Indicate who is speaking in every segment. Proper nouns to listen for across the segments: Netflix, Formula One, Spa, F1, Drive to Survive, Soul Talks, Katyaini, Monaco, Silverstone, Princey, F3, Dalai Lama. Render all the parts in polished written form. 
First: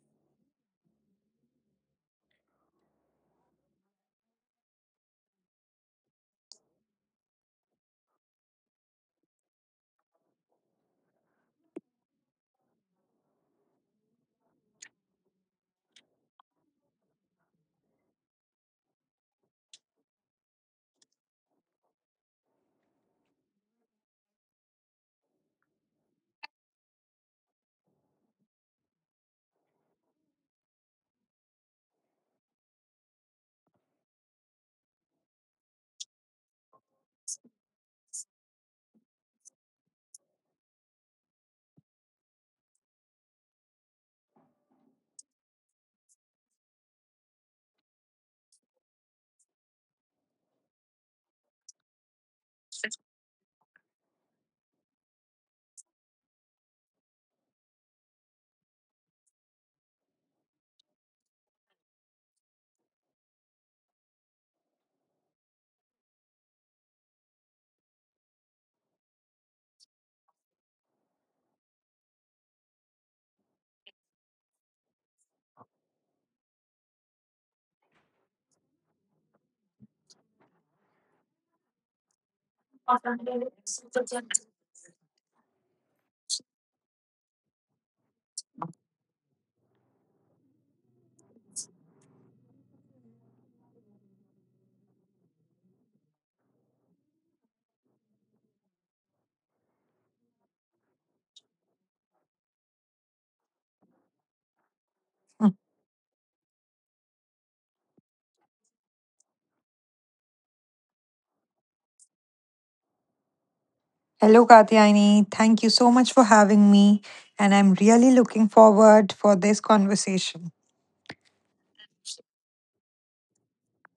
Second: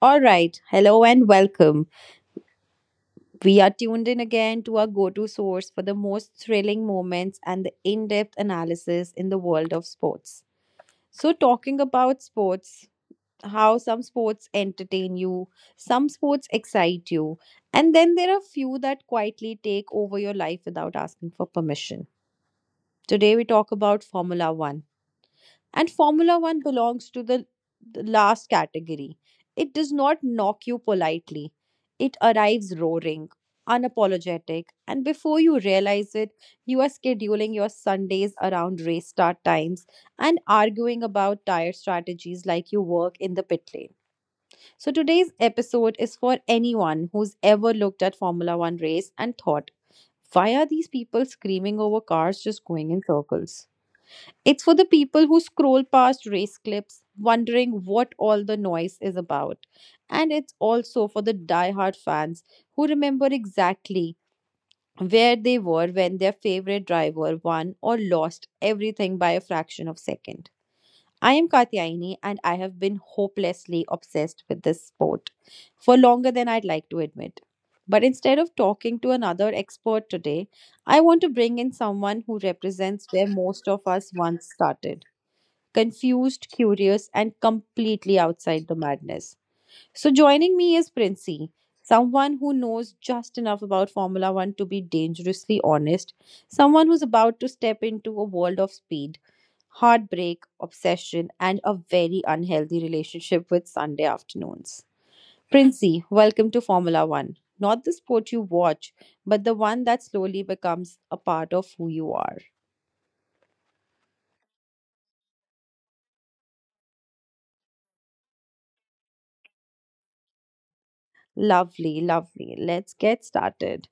Speaker 1: All right, hello and welcome. We are tuned in again to our go to source for the most thrilling moments and the in depth analysis in the world of sports. So, talking about sports, how some sports entertain you, some sports excite you, and then there are few that quietly take over your life without asking for permission. Today, we talk about Formula One. And Formula One belongs to the last category. It does not knock you politely, it arrives roaring, unapologetic, and before you realize it, you are scheduling your Sundays around race start times and arguing about tire strategies like you work in the pit lane. So today's episode is for anyone who's ever looked at Formula 1 race and thought, why are these people screaming over cars just going in circles? It's for the people who scroll past race clips, wondering what all the noise is about. And it's also for the diehard fans who remember exactly where they were when their favorite driver won or lost everything by a fraction of a second. I am Katyaini and I have been hopelessly obsessed with this sport for longer than I'd like to admit. But instead of talking to another expert today, I want to bring in someone who represents where most of us once started confused, curious, and completely outside the madness. So, joining me is Princey, someone who knows just enough about Formula One to be dangerously honest, someone who's about to step into a world of speed, heartbreak, obsession, and a very unhealthy relationship with Sunday afternoons. Princey, welcome to Formula One. Not the sport you watch, but the one that slowly becomes a part of who you are.
Speaker 2: Hello, Katyaini. Thank you so much for having me, and I'm really looking forward for this conversation.
Speaker 1: Lovely, lovely. Let's get started.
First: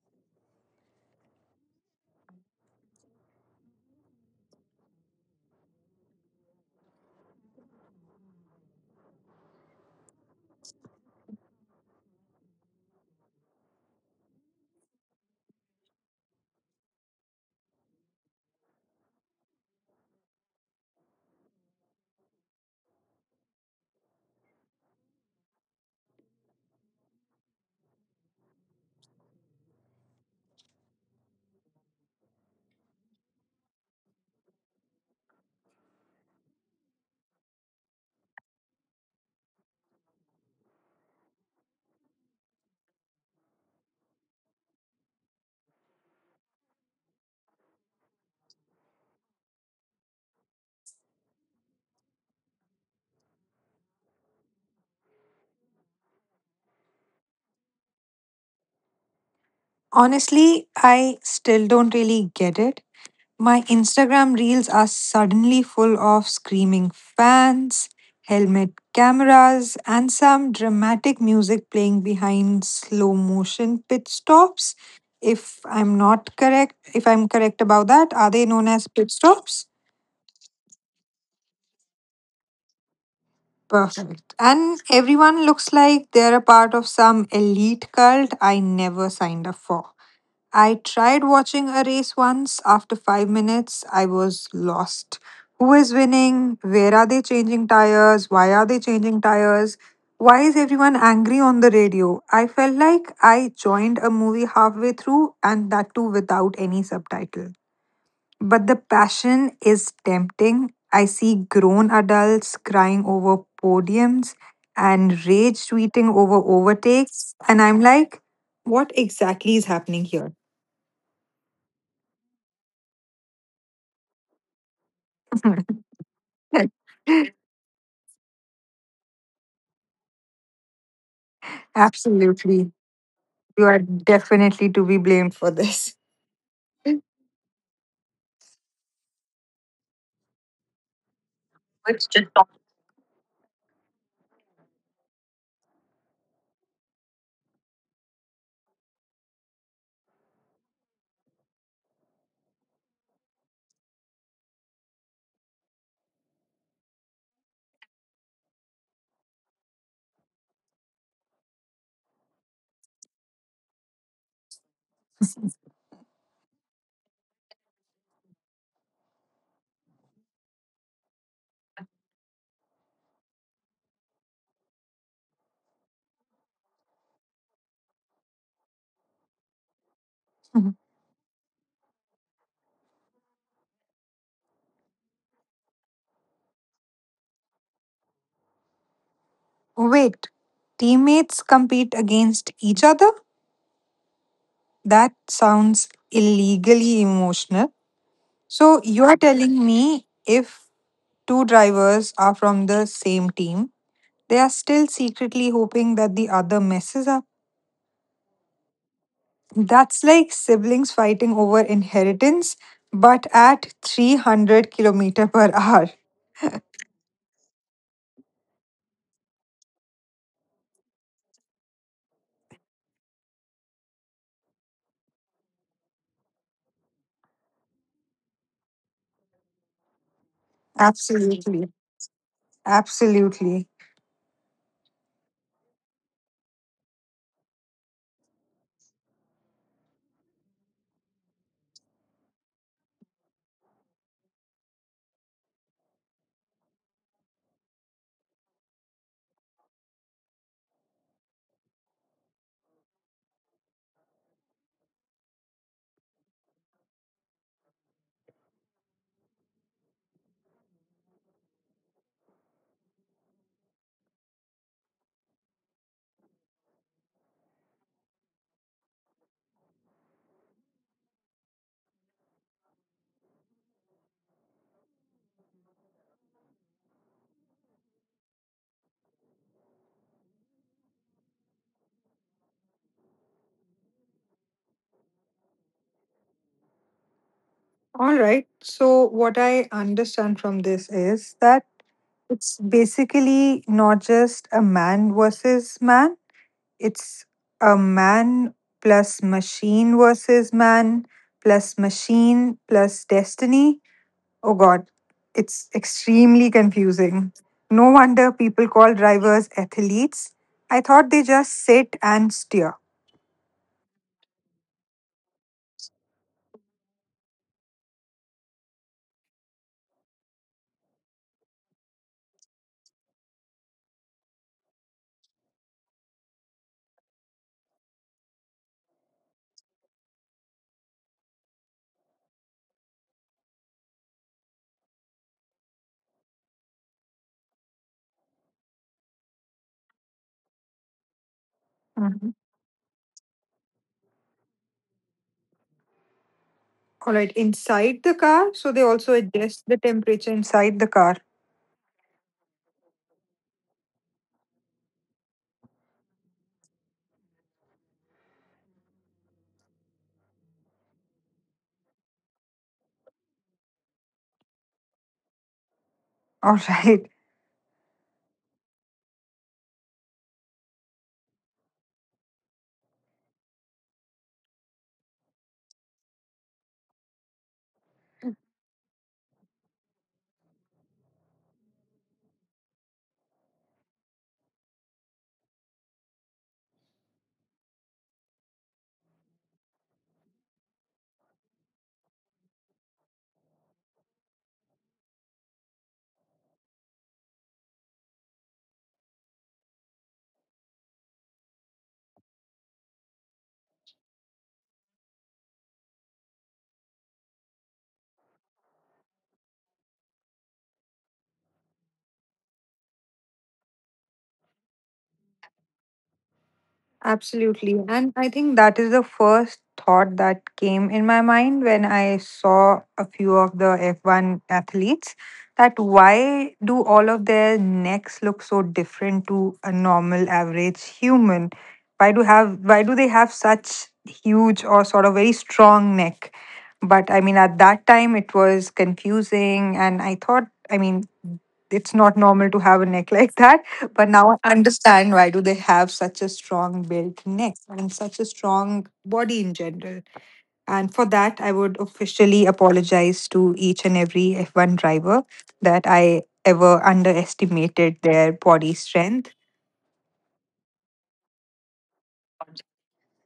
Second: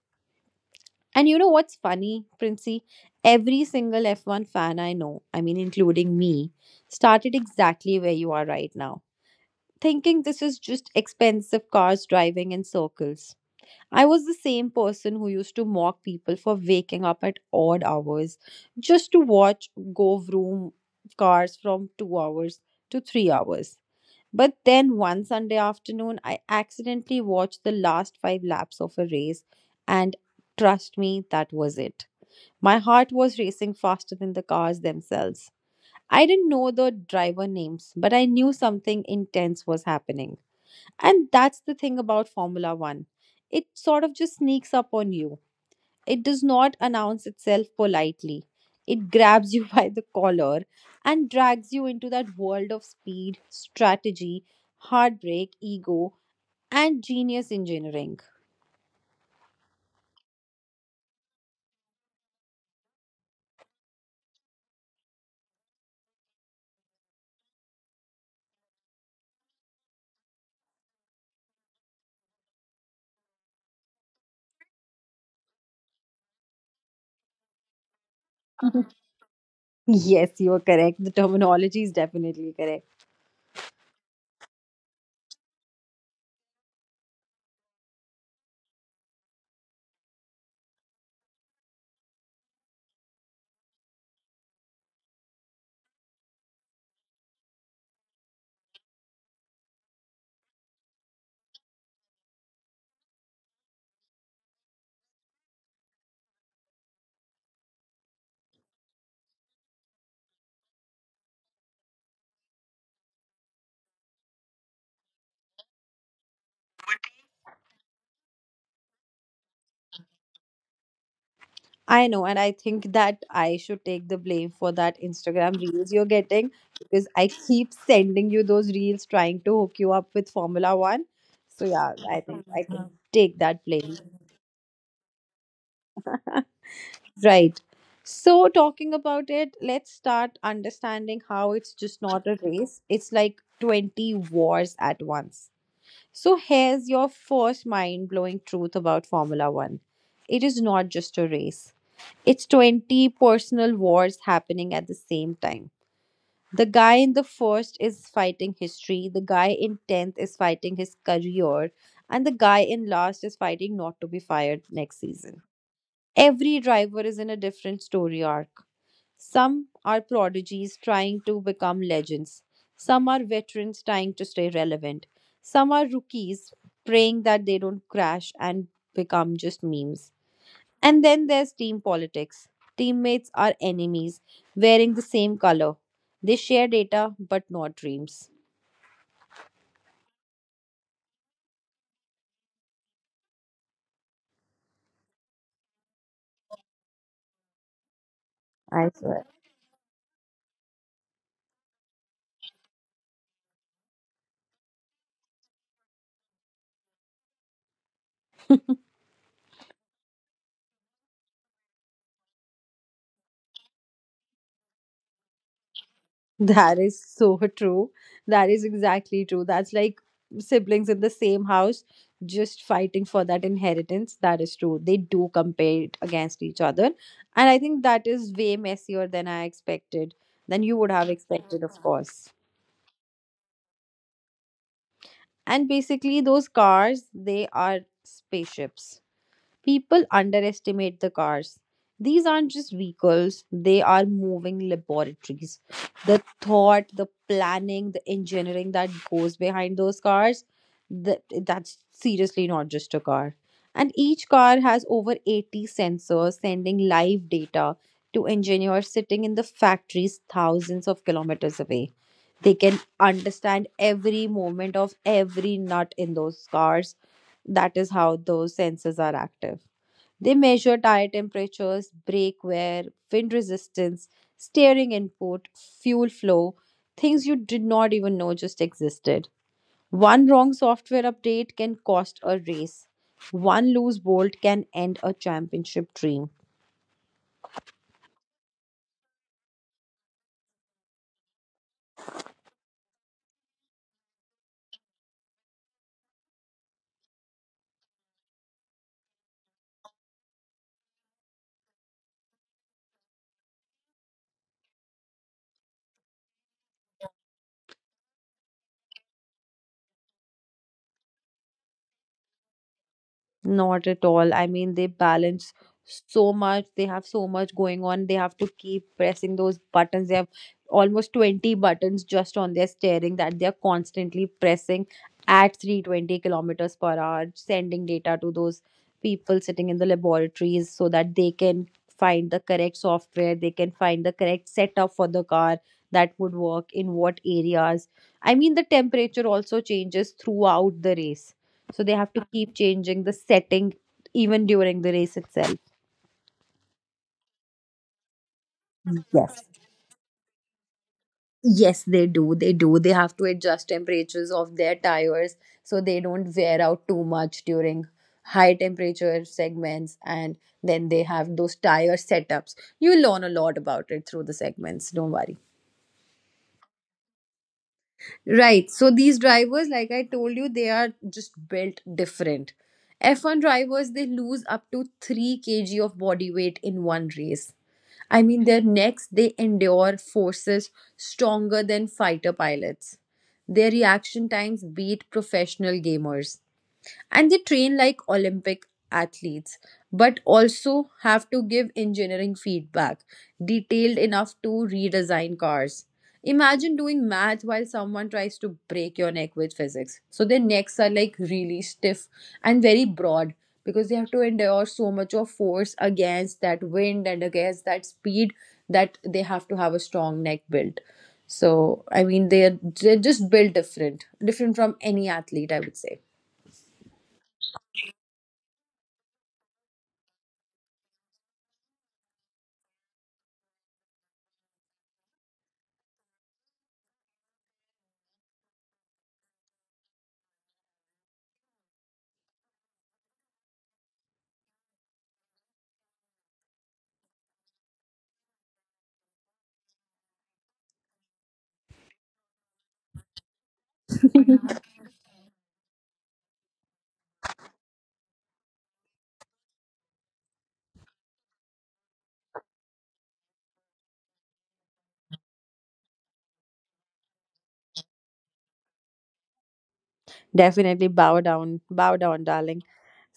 Speaker 1: And you know what's funny, Princey? Every single F1 fan I know, I mean, including me, started exactly where you are right now, thinking this is just expensive cars driving in circles. I was the same person who used to mock people for waking up at odd hours just to watch go vroom cars from 2 hours to 3 hours. But then one Sunday afternoon, I accidentally watched the last five laps of a race, and trust me, that was it. My heart was racing faster than the cars themselves. I didn't know the driver names, but I knew something intense was happening. And that's the thing about Formula One. It sort of just sneaks up on you. It does not announce itself politely. It grabs you by the collar and drags you into that world of speed, strategy, heartbreak, ego, and genius engineering.
Speaker 2: Honestly, I still don't really get it. My Instagram reels are suddenly full of screaming fans, helmet cameras, and some dramatic music playing behind slow motion pit stops. If if I'm correct about that, are they known as pit stops?
Speaker 1: Yes, you are correct. The terminology is definitely correct.
Speaker 2: Perfect. And everyone looks like they're a part of some elite cult I never signed up for. I tried watching a race once. After 5 minutes, I was lost. Who is winning? Where are they changing tires? Why are they changing tires? Why is everyone angry on the radio? I felt like I joined a movie halfway through and that too without any subtitle. But the passion is tempting. I see grown adults crying over podiums and rage tweeting over overtakes. And I'm like, what exactly is happening here?
Speaker 1: I know, and I think that I should take the blame for that Instagram reels you're getting because I keep sending you those reels trying to hook you up with Formula One. So yeah, I think I
Speaker 2: Absolutely.
Speaker 1: can take
Speaker 2: You
Speaker 1: that
Speaker 2: are
Speaker 1: blame.
Speaker 2: definitely to be blamed for this.
Speaker 1: Right. So talking about it, let's start understanding how it's just
Speaker 2: It's just
Speaker 1: not a race. It's like 20 wars at once. So here's your first mind blowing truth about Formula One, it is not just a race, it's 20 personal wars happening at the same time. The guy in the first is fighting history, the guy in 10th is fighting his career, and the guy in last is fighting not to be fired next season. Every driver is in a different story arc. Some are prodigies trying to become legends. Some are veterans trying to stay relevant. Some are rookies praying that they don't crash and become just memes.
Speaker 2: Mhm.
Speaker 1: And then there's team politics. Teammates are enemies, wearing the same color. They share data but not dreams.
Speaker 2: Wait, teammates compete against each other? That sounds illegally emotional. So
Speaker 1: I
Speaker 2: you are
Speaker 1: swear.
Speaker 2: telling me if two drivers are from the same team, they are still secretly hoping that the other messes up. That's like siblings fighting over inheritance, but at 300 kilometer per hour.
Speaker 1: That is so true. That is exactly true. That's like siblings in the same house just fighting for that inheritance. That is true. They do compare it against each other. And I think that is way messier than I expected, than you would have expected,
Speaker 2: Absolutely.
Speaker 1: of course.
Speaker 2: Absolutely.
Speaker 1: And basically, those cars, they are spaceships. People underestimate the cars. These aren't just vehicles, they are moving laboratories. The thought, the planning, the engineering that goes behind those cars, that's seriously not just a car. And each car has over 80 sensors sending live data to engineers sitting in the factories thousands of kilometers away. They can understand every moment of every nut in those cars. That is how those sensors are active. They measure tire temperatures, brake wear, wind resistance, steering input, fuel flow, things you did not even know just existed. One wrong software update can cost a race. One loose bolt can end a championship dream.
Speaker 2: All right. So, what I understand from this is that it's basically not just a man versus man, it's a man plus machine versus man plus machine plus destiny. Oh God, it's extremely confusing. No wonder people call drivers athletes. I thought they just sit and steer.
Speaker 1: Not at all. I mean, they balance so much. They have so much going on. They have to keep pressing those buttons. They have almost 20 buttons just on their steering that they are constantly pressing at 320 kilometers per hour, sending data to those people sitting in the laboratories so that they can find the correct software, they can find the correct setup for the car that would work in what areas. I mean, the temperature also changes throughout the race. So they have
Speaker 2: Mhm.
Speaker 1: to keep changing the setting even during the race itself.
Speaker 2: All right, inside the car, so they also
Speaker 1: Yes.
Speaker 2: adjust the temperature inside the car.
Speaker 1: Yes, they do. They do. They have to adjust temperatures of their tires so they don't wear out too much during high temperature segments. And then they have those tire setups. You'll learn a lot about it through the segments. Don't worry.
Speaker 2: All right.
Speaker 1: Right. So these drivers, like I told you, they are just built different. F1 drivers, they lose up to 3 kg of body weight in one race. I mean, their necks, they endure forces stronger than fighter pilots. Their reaction times beat professional gamers and they train like Olympic athletes, but also have to give engineering feedback detailed enough to redesign cars. Imagine doing math while someone tries to break your neck with physics. So their necks are like really stiff and very broad because they have to endure so much of force against that wind and against that speed that they have to have a strong neck built. So I mean they're just built different, different from any athlete, I would say.
Speaker 2: Absolutely. And I think that is the first thought that came in my mind when I saw a few of the F1 athletes, that why do all of their necks look so different to a normal average human? Why do they have such huge or sort of very strong neck? But I mean at that time it was confusing and I thought, I mean, it's not normal to have a neck like that, but now I understand why do they have such a strong built neck and such a strong body in general. And for that, I would officially apologize to each and every F1 driver that I ever underestimated their body strength.
Speaker 1: Definitely bow down, darling.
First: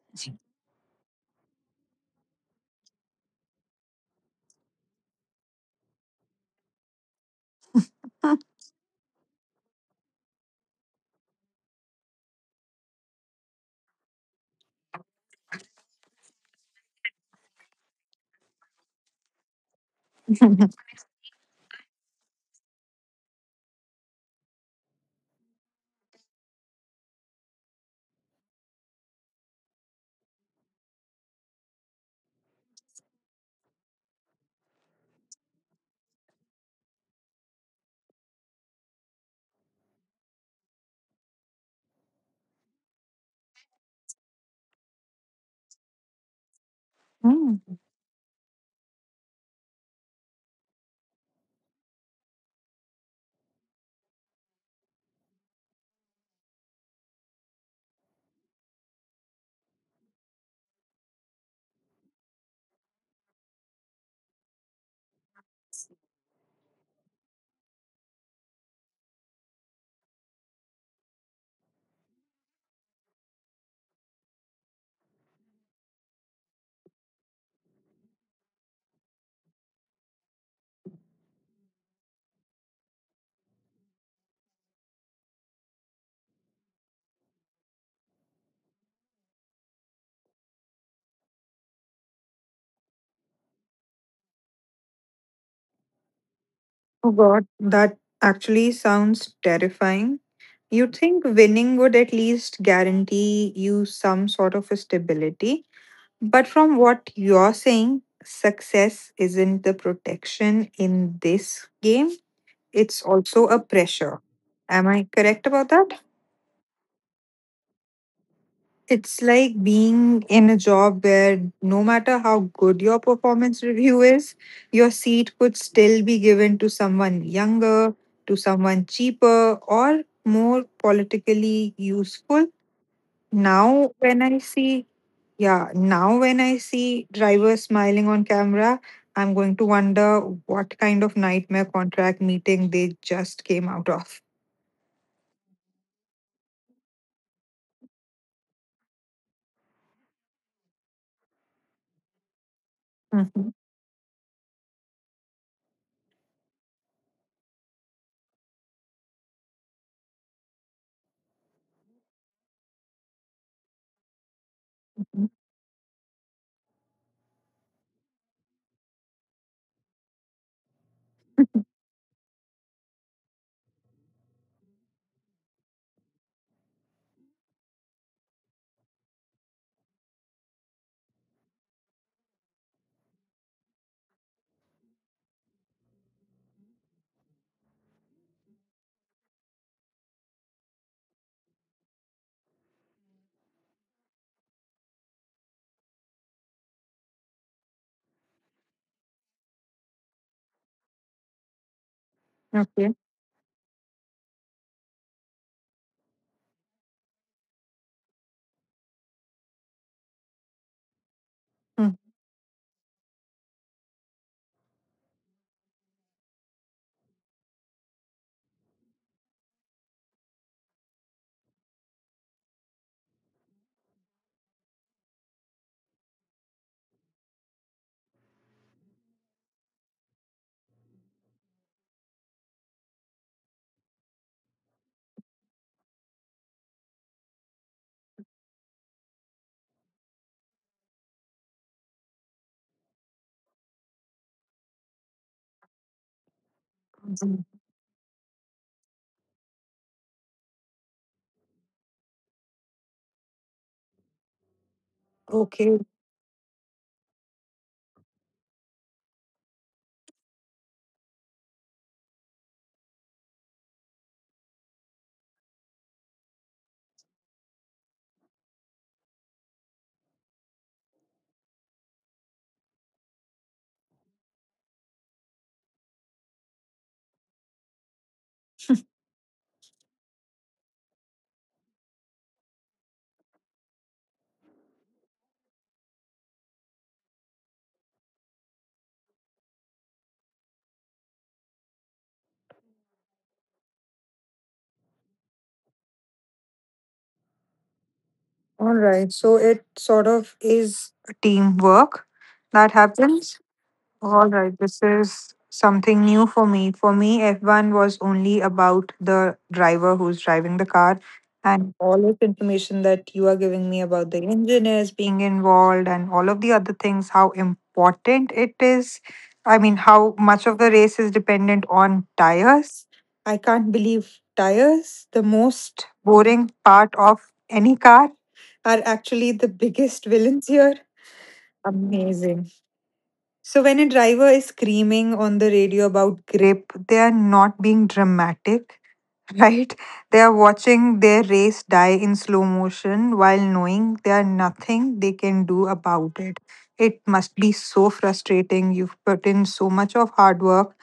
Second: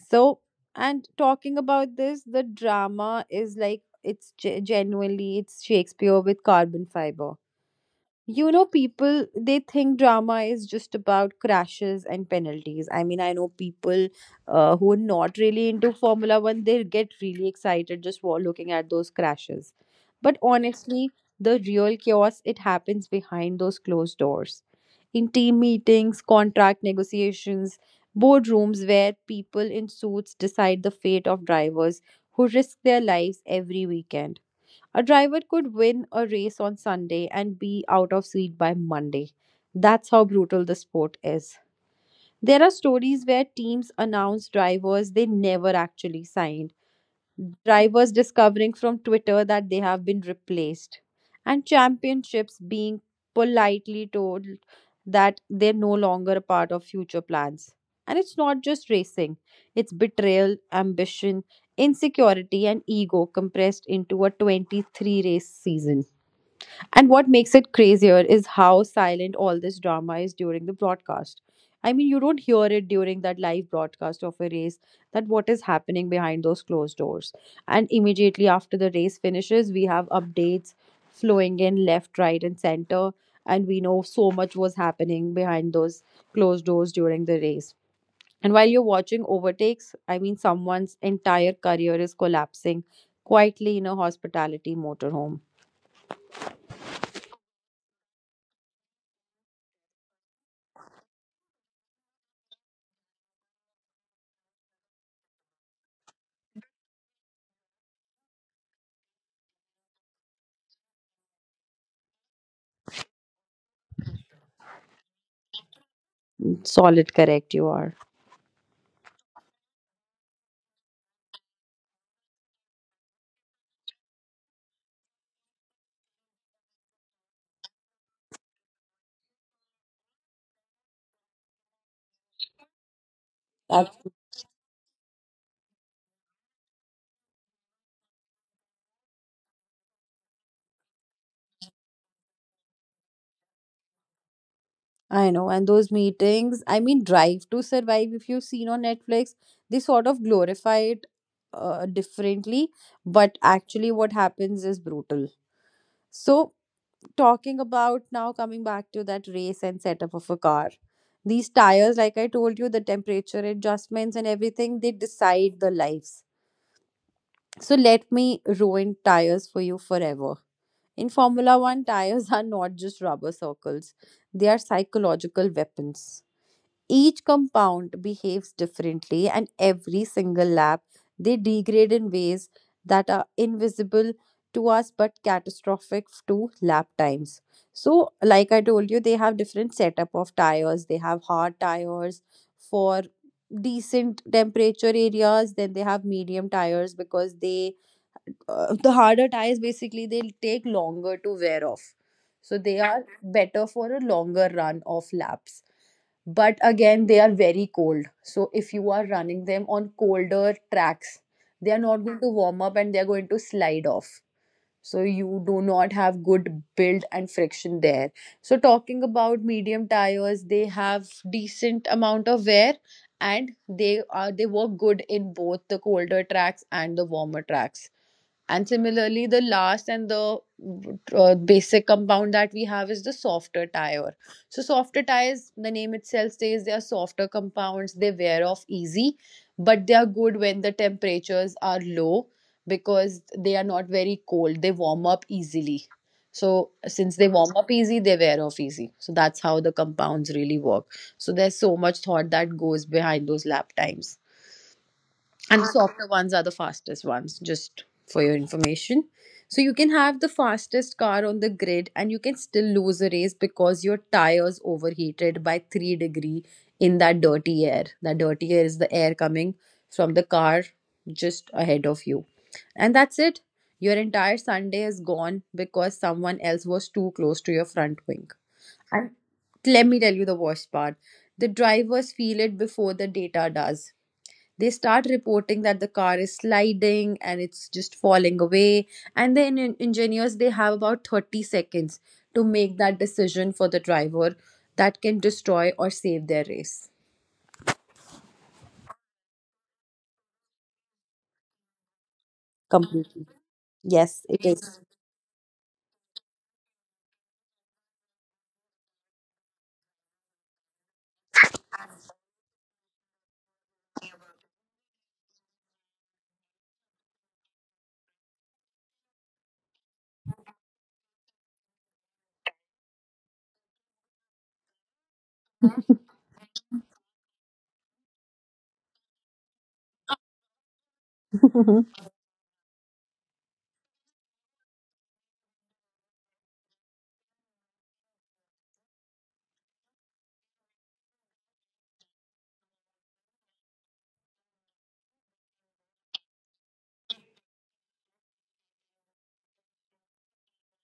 Speaker 1: So, and talking about this, the drama is like it's genuinely it's Shakespeare with carbon fiber. You know, people they think drama is just about crashes and penalties. I mean, I know people who are not really into Formula One, they get really excited just while looking at those crashes. But honestly, the real chaos it happens behind those closed doors, in team meetings, contract negotiations, boardrooms where people in suits decide the fate of drivers who risk their lives every weekend. A driver could win a race on Sunday and be out of seat by Monday. That's how brutal the sport is. There are stories where teams announce drivers they never actually signed,
Speaker 2: Hmm.
Speaker 1: drivers discovering from Twitter that they have been replaced, and championships being politely told that they're no longer a part of future plans. And it's not just racing, it's betrayal, ambition, insecurity, and ego compressed into a 23 race season. And what makes it crazier is how silent all this drama is during the broadcast. I mean, you don't hear it during that live broadcast of a race that what is happening behind those closed doors. And immediately after the race finishes, we have updates flowing in left, right, and center. And we know so much was happening behind those closed doors during the race. And while you're watching overtakes, I mean, someone's entire career is collapsing quietly in a hospitality motorhome.
Speaker 2: Oh God, that actually sounds terrifying. You'd think winning would at least guarantee you some sort of a stability, but from what you're saying, success isn't the protection in this game, it's also a pressure. Am I correct about that?
Speaker 1: Solid, correct, you are.
Speaker 2: It's like being in a job where no matter how good your performance review is, your seat could still be given to someone younger, to someone cheaper, or more politically useful. Now,
Speaker 1: That-
Speaker 2: when I see Yeah, now when I see drivers smiling on camera, I'm going to wonder what kind of nightmare contract meeting they just came out of.
Speaker 1: I know. And those meetings, I mean, Drive to Survive, if you've seen on Netflix, they sort of glorify it differently, but
Speaker 2: Mhm,
Speaker 1: actually, what happens is brutal. So, talking about now coming back to that race and setup of a car, these tires, like I told you, the temperature adjustments and everything, they
Speaker 2: mhm.
Speaker 1: decide the lives. So, let me ruin tires for you forever. In Formula One, tires are not just rubber circles, they are psychological weapons. Each compound behaves differently, and every single lab they degrade in ways that are invisible to us but catastrophic to lap times. So, like I told you, they have different setup of tires. They have hard tires for decent temperature areas. Then they have medium tires because they the harder tires basically they'll take longer to wear off. So they
Speaker 2: Okay.
Speaker 1: are better for a longer run of laps. But again, they are very cold, so if you are running them on colder tracks, they are
Speaker 2: Mm.
Speaker 1: not going to warm up, and they are going to slide off, so you do not have good build and friction there. So, talking about medium tires, they have decent amount of wear, and they work good in both the colder tracks and the warmer tracks. And similarly, the last and the basic compound that we have is the softer tire. So softer tires, the name itself says they are softer compounds, they wear off easy. But they are good when the temperatures are low because they are not very cold, they warm up easily. So since they warm up easy, they wear off easy. So that's how the compounds really work. So there's so much thought that goes behind those lap times. And
Speaker 2: Okay.
Speaker 1: softer ones are the fastest ones, just for your information. So you can have the fastest car on the grid and you can still lose a race because your tires overheated by 3 degree in that dirty air. That dirty air is the air coming from the car just ahead of you, and that's it. Your entire Sunday is gone because someone else was too close to your front wing. And let me tell you the worst part. The drivers feel it before the data does. They start reporting that the car is sliding and it's just falling away. And the engineers, they have about 30 seconds to make that decision for the driver that can destroy or save their race.
Speaker 2: All right. So it sort of is teamwork that
Speaker 1: Completely,
Speaker 2: happens.
Speaker 1: yes,
Speaker 2: All
Speaker 1: it
Speaker 2: right,
Speaker 1: is.
Speaker 2: this is something new for me. For me, F1 was only about the driver who's driving the car, and all this information that you are giving me about the engineers being involved and all of the other things, how important it is. I mean, how much of the race is dependent on tires. I can't believe tires, the most boring part of any car, are actually the biggest villains here. Amazing. So when a driver is screaming on the radio about grip, they are not being dramatic, right? They are watching their race die in slow motion while knowing there are nothing they can do about it. It must be so frustrating. You've put in so much of hard work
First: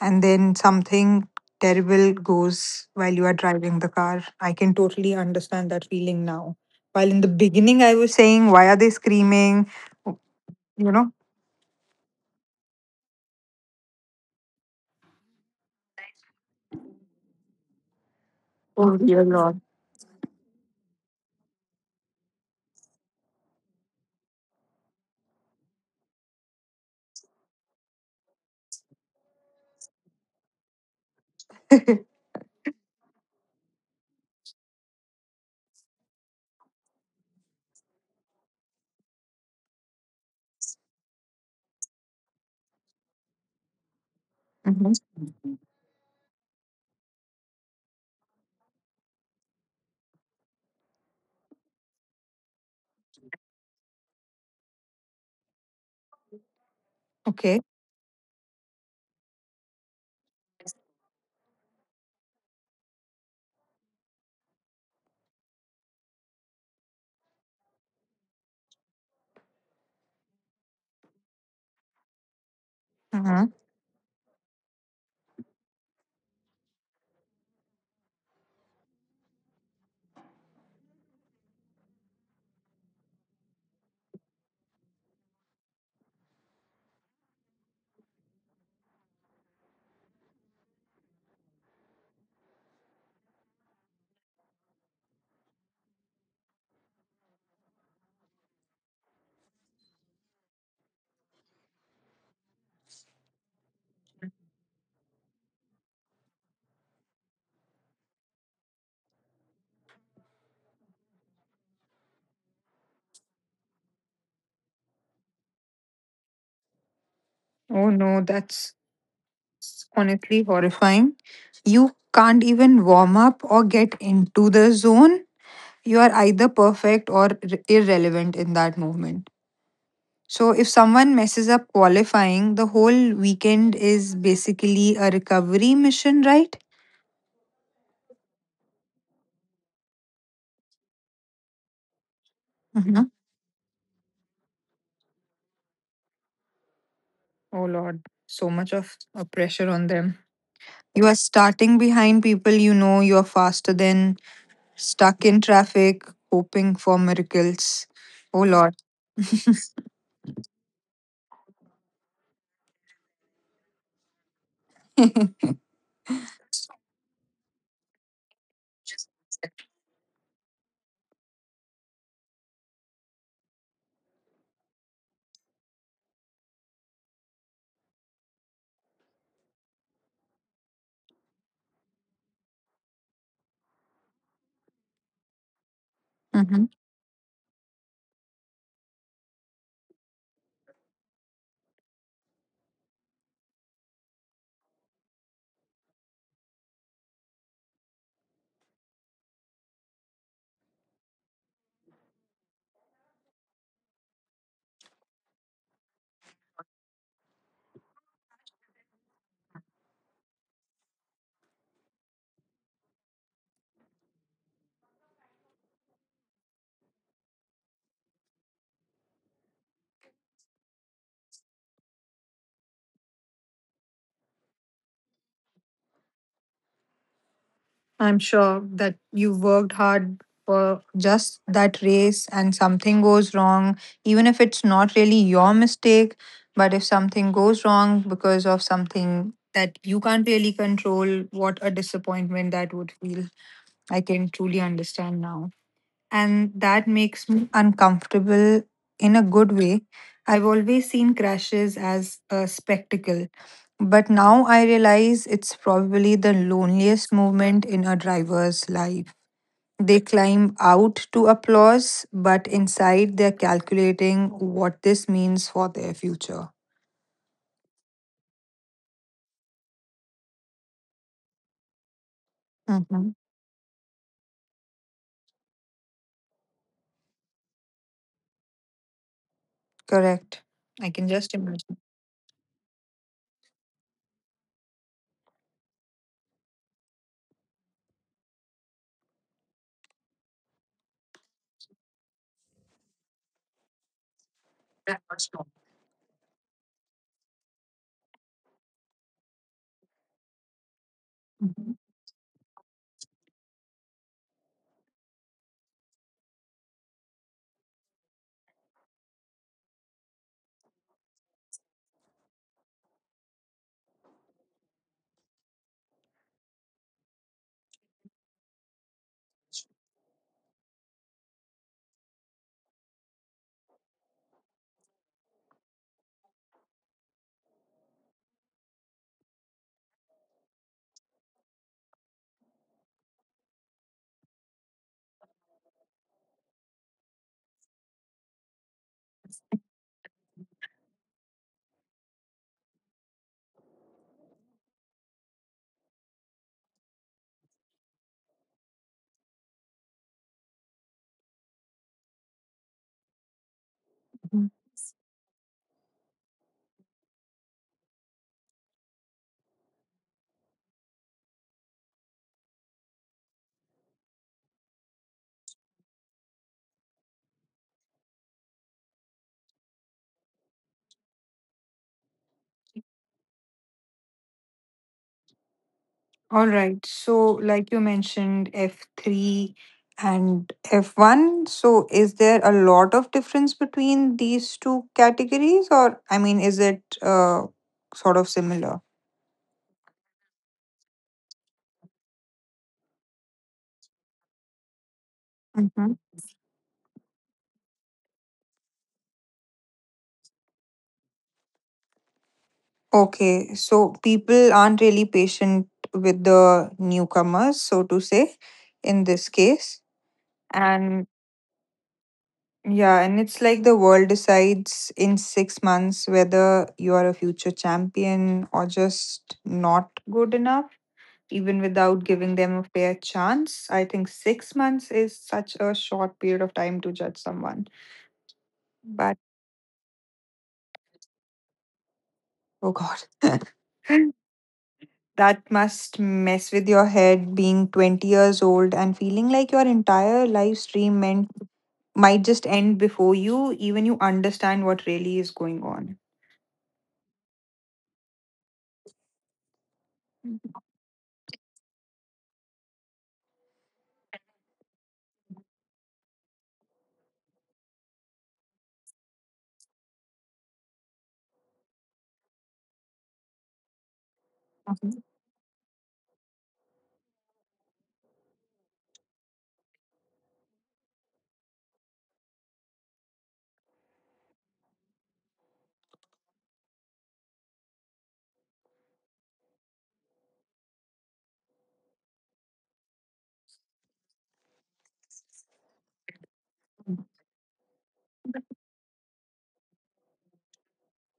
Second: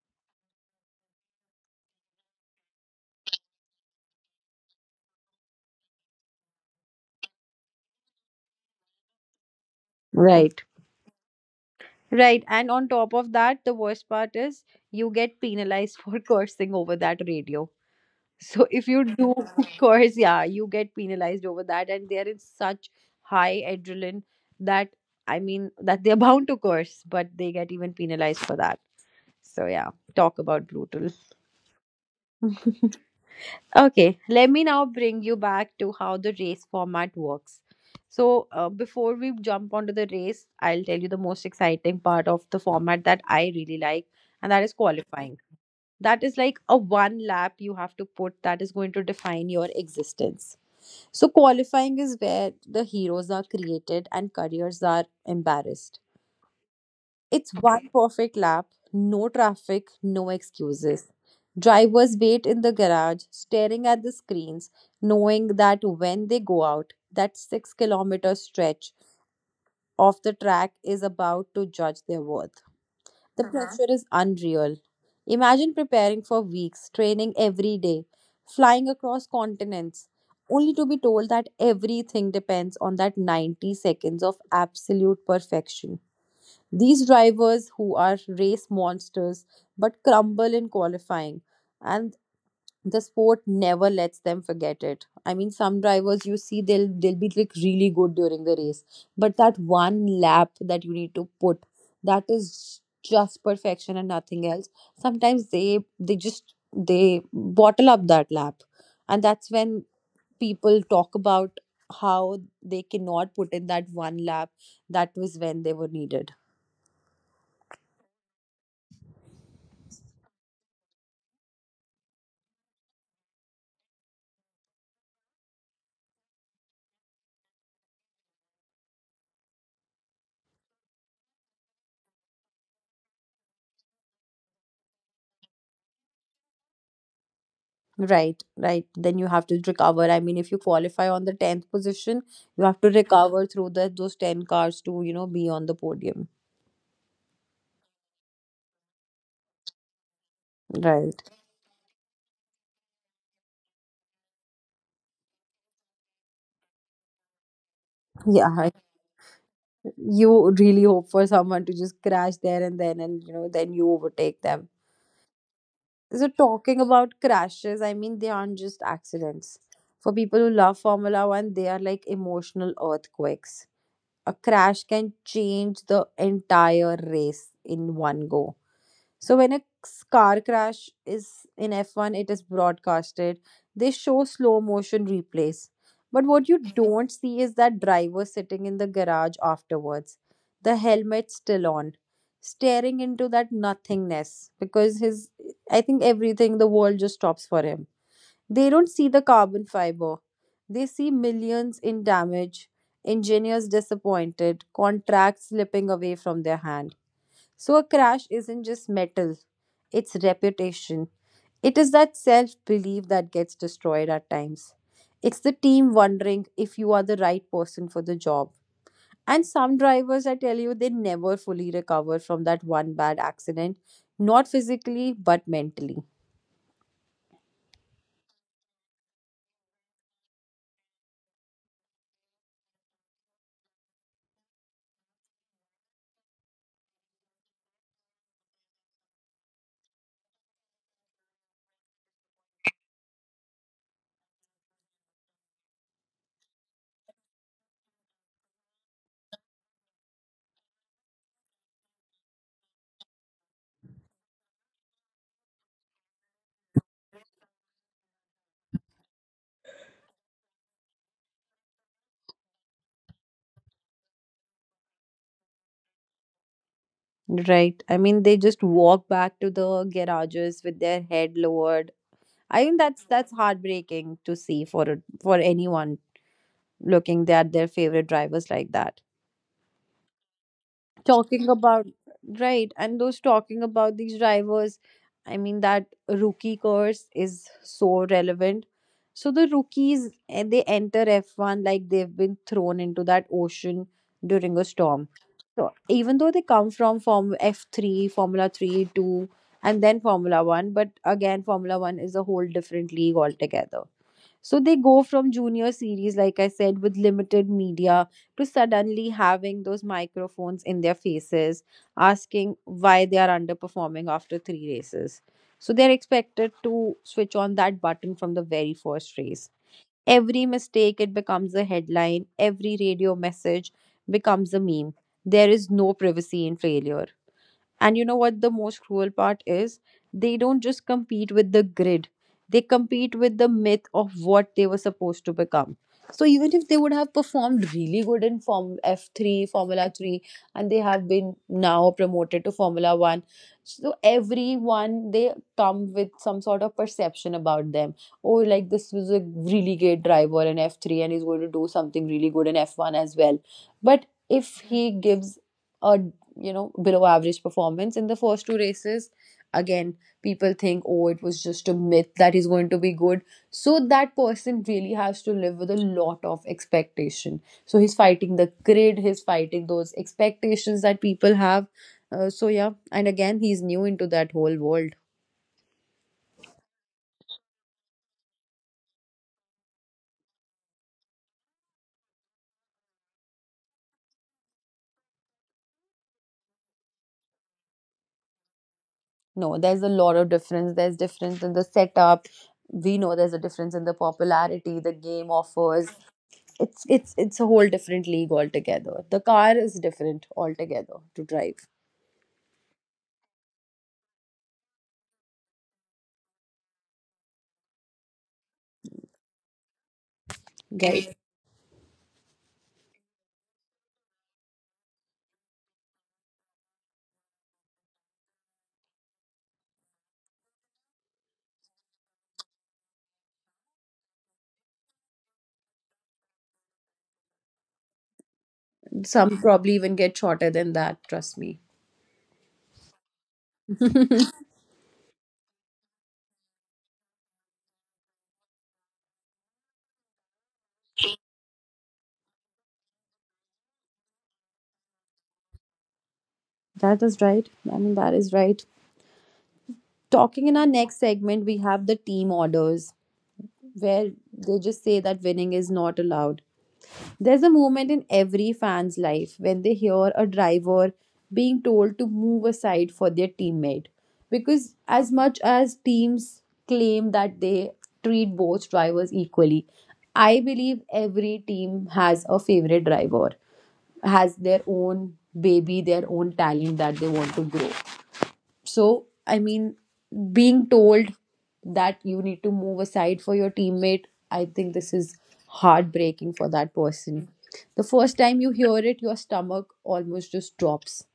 Speaker 2: and then something terrible goes while you are driving the car. I can totally understand that feeling now. While in the beginning I was saying, why are they screaming?
Speaker 1: Right,
Speaker 2: You know?
Speaker 1: right. And on top of that, the worst part is, you get penalized for cursing over that radio. So if
Speaker 2: Oh
Speaker 1: you
Speaker 2: dear
Speaker 1: do,
Speaker 2: Lord.
Speaker 1: of course, yeah, you get penalized over that, and there is such high adrenaline that, I mean, that they're bound to curse, but they get even penalized for that. So yeah, talk about brutal. Okay, let me now bring you back to how the race format works. So, before we jump onto the race, I'll tell you the most exciting part of the format that I really like, and that is
Speaker 2: Mhm.
Speaker 1: qualifying. That is like a one lap you have to put that is going to define your existence. So, qualifying is where the heroes are created and careers are embarrassed. It's
Speaker 2: Okay.
Speaker 1: one perfect lap, no traffic, no excuses. Drivers wait in the garage, staring at the screens, knowing that when they go out, that 6 kilometer stretch of the track is about to judge their worth. The,
Speaker 2: Uh-huh.
Speaker 1: uh-huh, pressure is unreal. Imagine preparing for weeks, training every day, flying across continents, only to be told that everything depends on that 90 seconds of absolute perfection. These drivers who are race monsters but crumble in qualifying, and the sport never lets them forget it. I mean, some drivers, you see, they'll be like really good during the race, but that one lap that you need to put, that is just perfection and nothing else. Sometimes they just they bottle up that lap, and that's when people talk about how they cannot put in that one lap that was when they were needed.
Speaker 2: Oh no, that's honestly horrifying. You can't even warm up or get into the zone. You are either perfect or irrelevant in that movement. So, if someone messes up qualifying, the whole weekend is basically a recovery mission, right?
Speaker 1: Right, right. Then you have to recover. I mean, if you qualify on the 10th position, you have to
Speaker 2: Hmm.
Speaker 1: recover through those 10 cars to, you know, be on the podium.
Speaker 2: Oh Lord, so much of a pressure on them. You are
Speaker 1: Right.
Speaker 2: starting behind people you know you are faster than, stuck in traffic, hoping for miracles. Oh
Speaker 1: Yeah.
Speaker 2: Lord.
Speaker 1: You really hope for someone to just crash there and then, and, then you overtake them. So, talking about crashes, I mean, they aren't just accidents. For people who love Formula One, they are like emotional earthquakes. A crash can change the entire race in one go. So when a car crash is in F1, it is broadcasted. They show slow motion replays. But what you
Speaker 2: Hmm.
Speaker 1: don't see is that driver sitting in the garage afterwards, the helmet still on, staring into that nothingness, because his, I think, everything, the world just stops for him. They don't see the carbon fiber. They see millions in damage, engineers disappointed, contracts slipping away from their hand. So, a crash isn't just metal, it's reputation. It is that self belief that gets destroyed at times. It's the team wondering if you are the right person for the job. And some drivers, I tell you, they never fully recover from that one bad accident, not physically, but mentally.
Speaker 2: I'm sure that you worked hard for just that race and something goes wrong, even if it's not really your mistake, but if something goes wrong because of something that you can't really control, what a disappointment that would feel. I can truly understand now. And that makes me uncomfortable in a good way. I've always seen crashes as a spectacle, but now I realize it's probably the loneliest moment in a driver's life. They climb out to applause, but inside they're calculating what this means for their future.
Speaker 1: Right. I mean, they just walk back to the garages with their head lowered. I think that's
Speaker 2: Mhm.
Speaker 1: that's heartbreaking to see for for anyone looking at their favorite drivers like that.
Speaker 2: Correct. I can just
Speaker 1: Talking
Speaker 2: imagine.
Speaker 1: about Right. and those Talking about these drivers, I mean, that rookie course is so relevant. So the rookies, they enter F1 like they've been thrown into that ocean during a
Speaker 2: That
Speaker 1: storm.
Speaker 2: much more.
Speaker 1: So even though they come from form F3, formula 3, 2, and then formula 1, but again,
Speaker 2: Mhm.
Speaker 1: formula 1 is a whole different league altogether. So they go from junior series, like I said, with limited media, to suddenly having those microphones in their faces, asking why they are underperforming after three races. So they're expected to switch on that button from the very first race. Every mistake, it becomes a headline. Every radio message becomes a meme. There is no privacy in failure. And you know what the most cruel part is? They don't just compete with the grid, they compete with the myth of what they were supposed to become. So even if they would have performed really good in Form F3, Formula 3, and they have been now promoted to Formula 1, so everyone, they come with some sort of perception about them. Oh, like, this was a really great driver in F3 and he's going to do something really good in F1 as well. But if he gives a below average performance in the first two races, again people think, oh, it was just a myth that he's going to be good. So that person really has to live with a lot of expectation. So he's fighting the grid, he's fighting those expectations that people have. So yeah, and again, he's new into that whole world.
Speaker 2: All right. So, like you mentioned, F3 and F1. So, is there a lot of difference between these two categories, or I mean, is it sort of similar?
Speaker 1: No, there's a lot of difference. There's difference in the setup, we know. There's a difference in the popularity the game
Speaker 2: Hmm.
Speaker 1: offers. It's a whole different league altogether. The car is different altogether to drive.
Speaker 2: Okay. So, people aren't really patient with the newcomers, so to say, in this case. And
Speaker 1: Guys,
Speaker 2: yeah, and it's like the world decides in 6 months whether you are a future champion or just not good enough. Even without giving them a fair chance. I think 6 months is such a short period of time to judge someone. But
Speaker 1: some probably even get shorter than that. Trust me.
Speaker 2: oh god, that must mess with your head being 20 years old and feeling like your entire live stream meant might just end before you understand what really is going on.
Speaker 1: That is right. I mean, that is right. Talking in our next segment, we have the team orders, where they just say that winning is not allowed. There's a moment in every fan's life when they hear a driver being told to move aside for their teammate. Because,
Speaker 2: Mhm.
Speaker 1: as much as teams claim that they treat both drivers equally, I believe every team has a favorite driver, has their own baby, their own talent that they want to grow. So, I mean, being told that you need to move aside for your teammate, I think this is heartbreaking for that person. The first time you hear it, your stomach almost just drops.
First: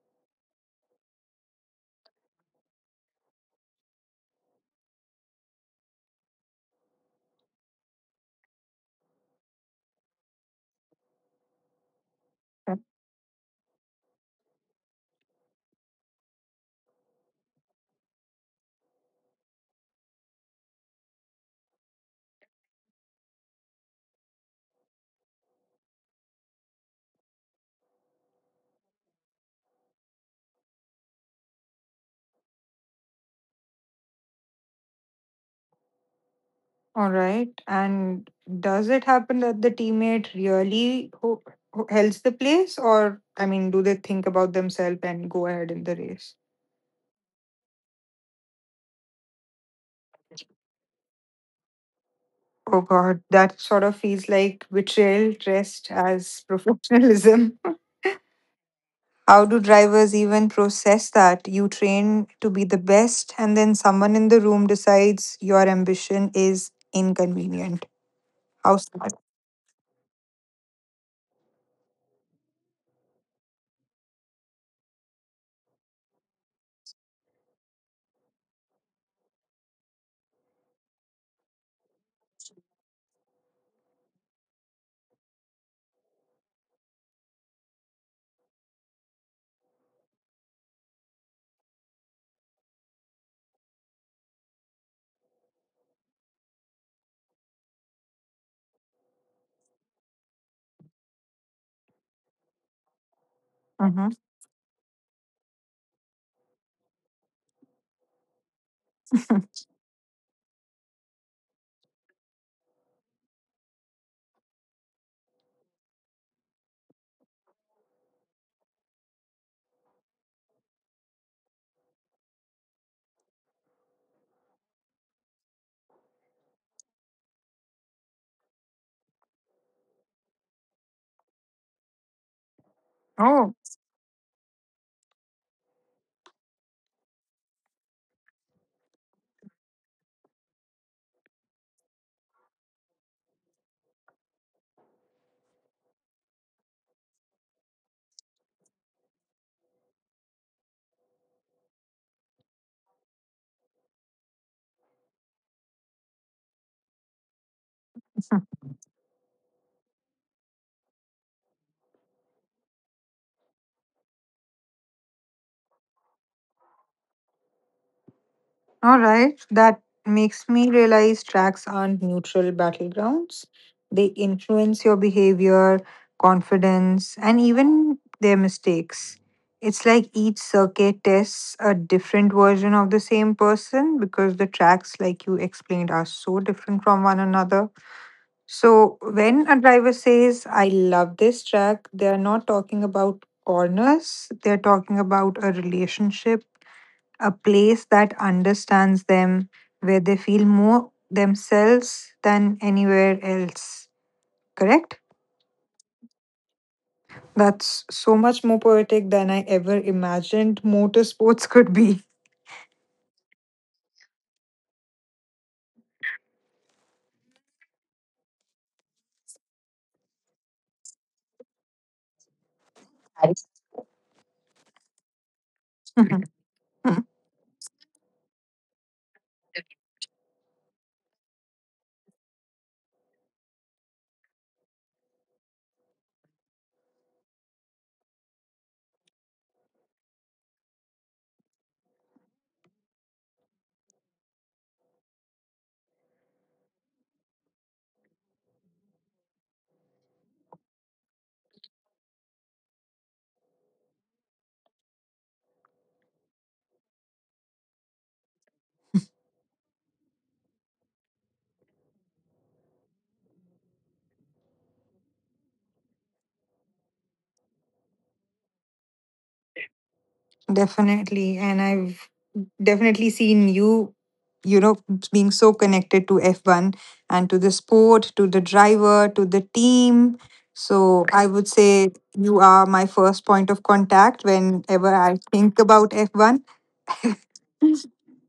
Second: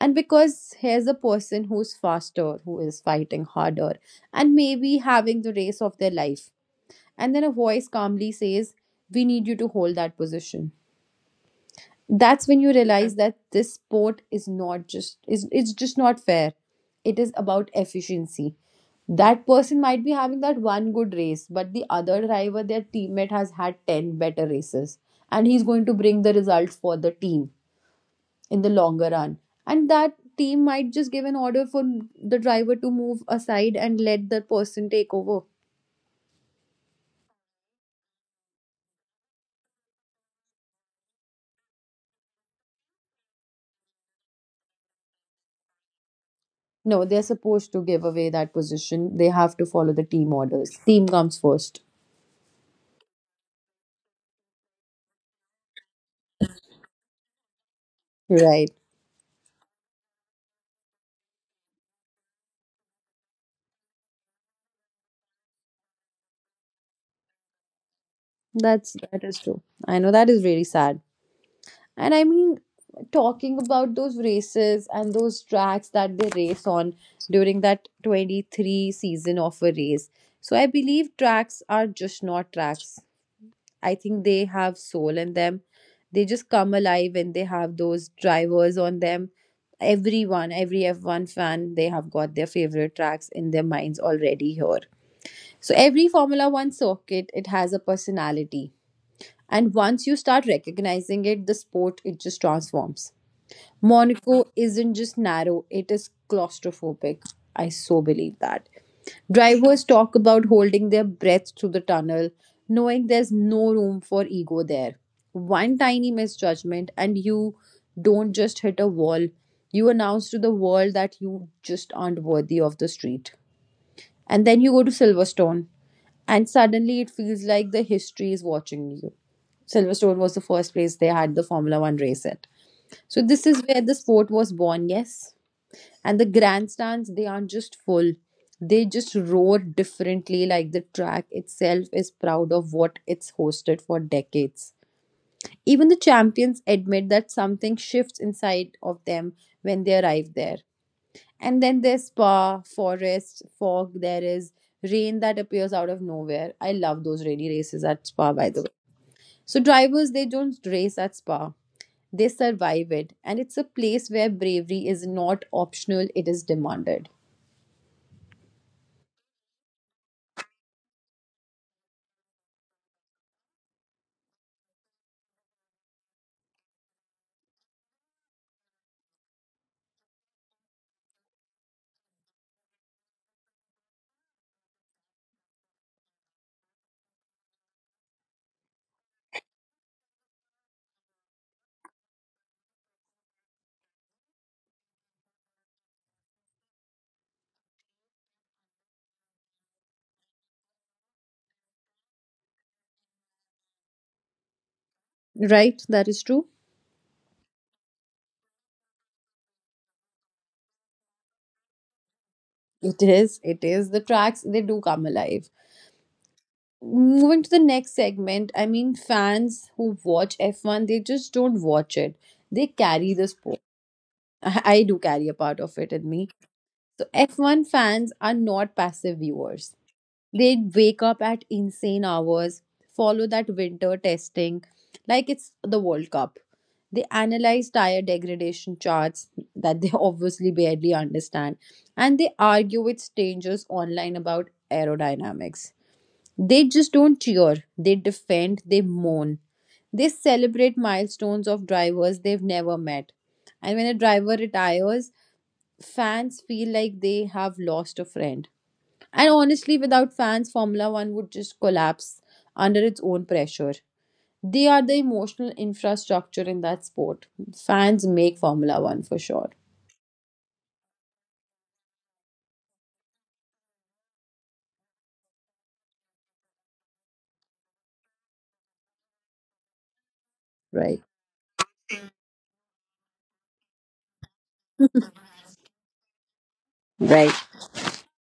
Speaker 1: And because here's a person who's faster, who is fighting harder, and maybe having the race of their life. And then a voice calmly says, we need you to hold that position. That's when you realize that this sport is not just, is it's just not fair, it is about efficiency. That person might be having that one good race, but the other driver, their teammate, has had 10 better races, and he's going to bring the result for the team in the longer run. And that team might just give an order for the driver to move aside and let the person take over.
Speaker 2: All right. And does it happen that the teammate really helps the place, or I mean, do they think about themselves and go ahead in the race?
Speaker 1: No, they're supposed to give away that position. They have to follow the team orders. Team comes first.
Speaker 2: Oh God, that sort of feels like betrayal dressed as professionalism.
Speaker 1: Right.
Speaker 2: How do drivers even process that? You train to be the best, and then someone in the room decides your ambition is inconvenient. How
Speaker 1: That's
Speaker 2: sad.
Speaker 1: that is true. I know that is very sad. And, I mean, talking about those races and those tracks that they race on during that 23 season of a race. So I believe tracks are just not tracks. I think they have soul in them. They just come alive when they have those drivers on them. Everyone, every F1 fan, they have got their favorite tracks in their minds already here. So every Formula One circuit, it has a personality, and once you start recognizing it, the sport, it just transforms.
Speaker 2: Mhm.
Speaker 1: Monaco isn't just narrow, it is claustrophobic. I so believe that. Drivers talk about holding their breath through the tunnel, knowing there's no room for ego there. One tiny misjudgment, and you don't just hit a wall, you announce to the world that you just aren't worthy of the street. And then you go to Silverstone, and suddenly it feels like the history is watching you. Silverstone was the first place they had the Formula One race at. So this
Speaker 2: Oh.
Speaker 1: is where the sport was born, yes. And the grandstands, they aren't just full. They just roar differently, like the track itself is proud of what it's hosted for decades. Even the champions admit that something shifts inside of them when they arrive there. And then there's Spa, forest, fog, there is rain that appears out of nowhere. I love those rainy races at Spa, by the way. So, drivers, they don't race at Spa, they survive it. And it's a place where bravery is not optional, it is demanded.
Speaker 2: All right, that makes me realize tracks aren't neutral battlegrounds. They influence your behavior, confidence, and even their mistakes. It's like each circuit tests a different version of the same person because the tracks, like you explained, are so different from one another. So when a driver says, I love this track, they're not talking about corners, they're talking about a relationship, a place that understands them, where they feel more themselves than anywhere else. Correct?
Speaker 1: Right? That is true.
Speaker 2: That's so much more poetic than I ever imagined motorsports could be.
Speaker 1: It is. It is. The tracks, they do come alive. Moving to the next segment, I mean, fans who watch F1, they just don't watch it, they carry the
Speaker 2: Nice.
Speaker 1: sport. I do carry a part of it in me. So F1 fans are not passive viewers. They wake up at insane hours, follow that winter testing like it's the World Cup. They analyze tire degradation charts that they obviously barely understand, and they argue with strangers online about aerodynamics. They just don't cheer, they defend, they moan. They celebrate milestones of drivers they've never met. And when a driver retires, fans feel like they have lost a friend. And honestly, without fans, Formula One would just collapse under its own pressure. They are the emotional infrastructure in that sport. Fans make Formula One for sure,
Speaker 2: Definitely. And I've definitely seen you, you know, being so connected to F1 and to the sport, to the driver, to the team.
Speaker 1: right?
Speaker 2: So I would say you are my first point of contact whenever I think about F1.
Speaker 1: Right.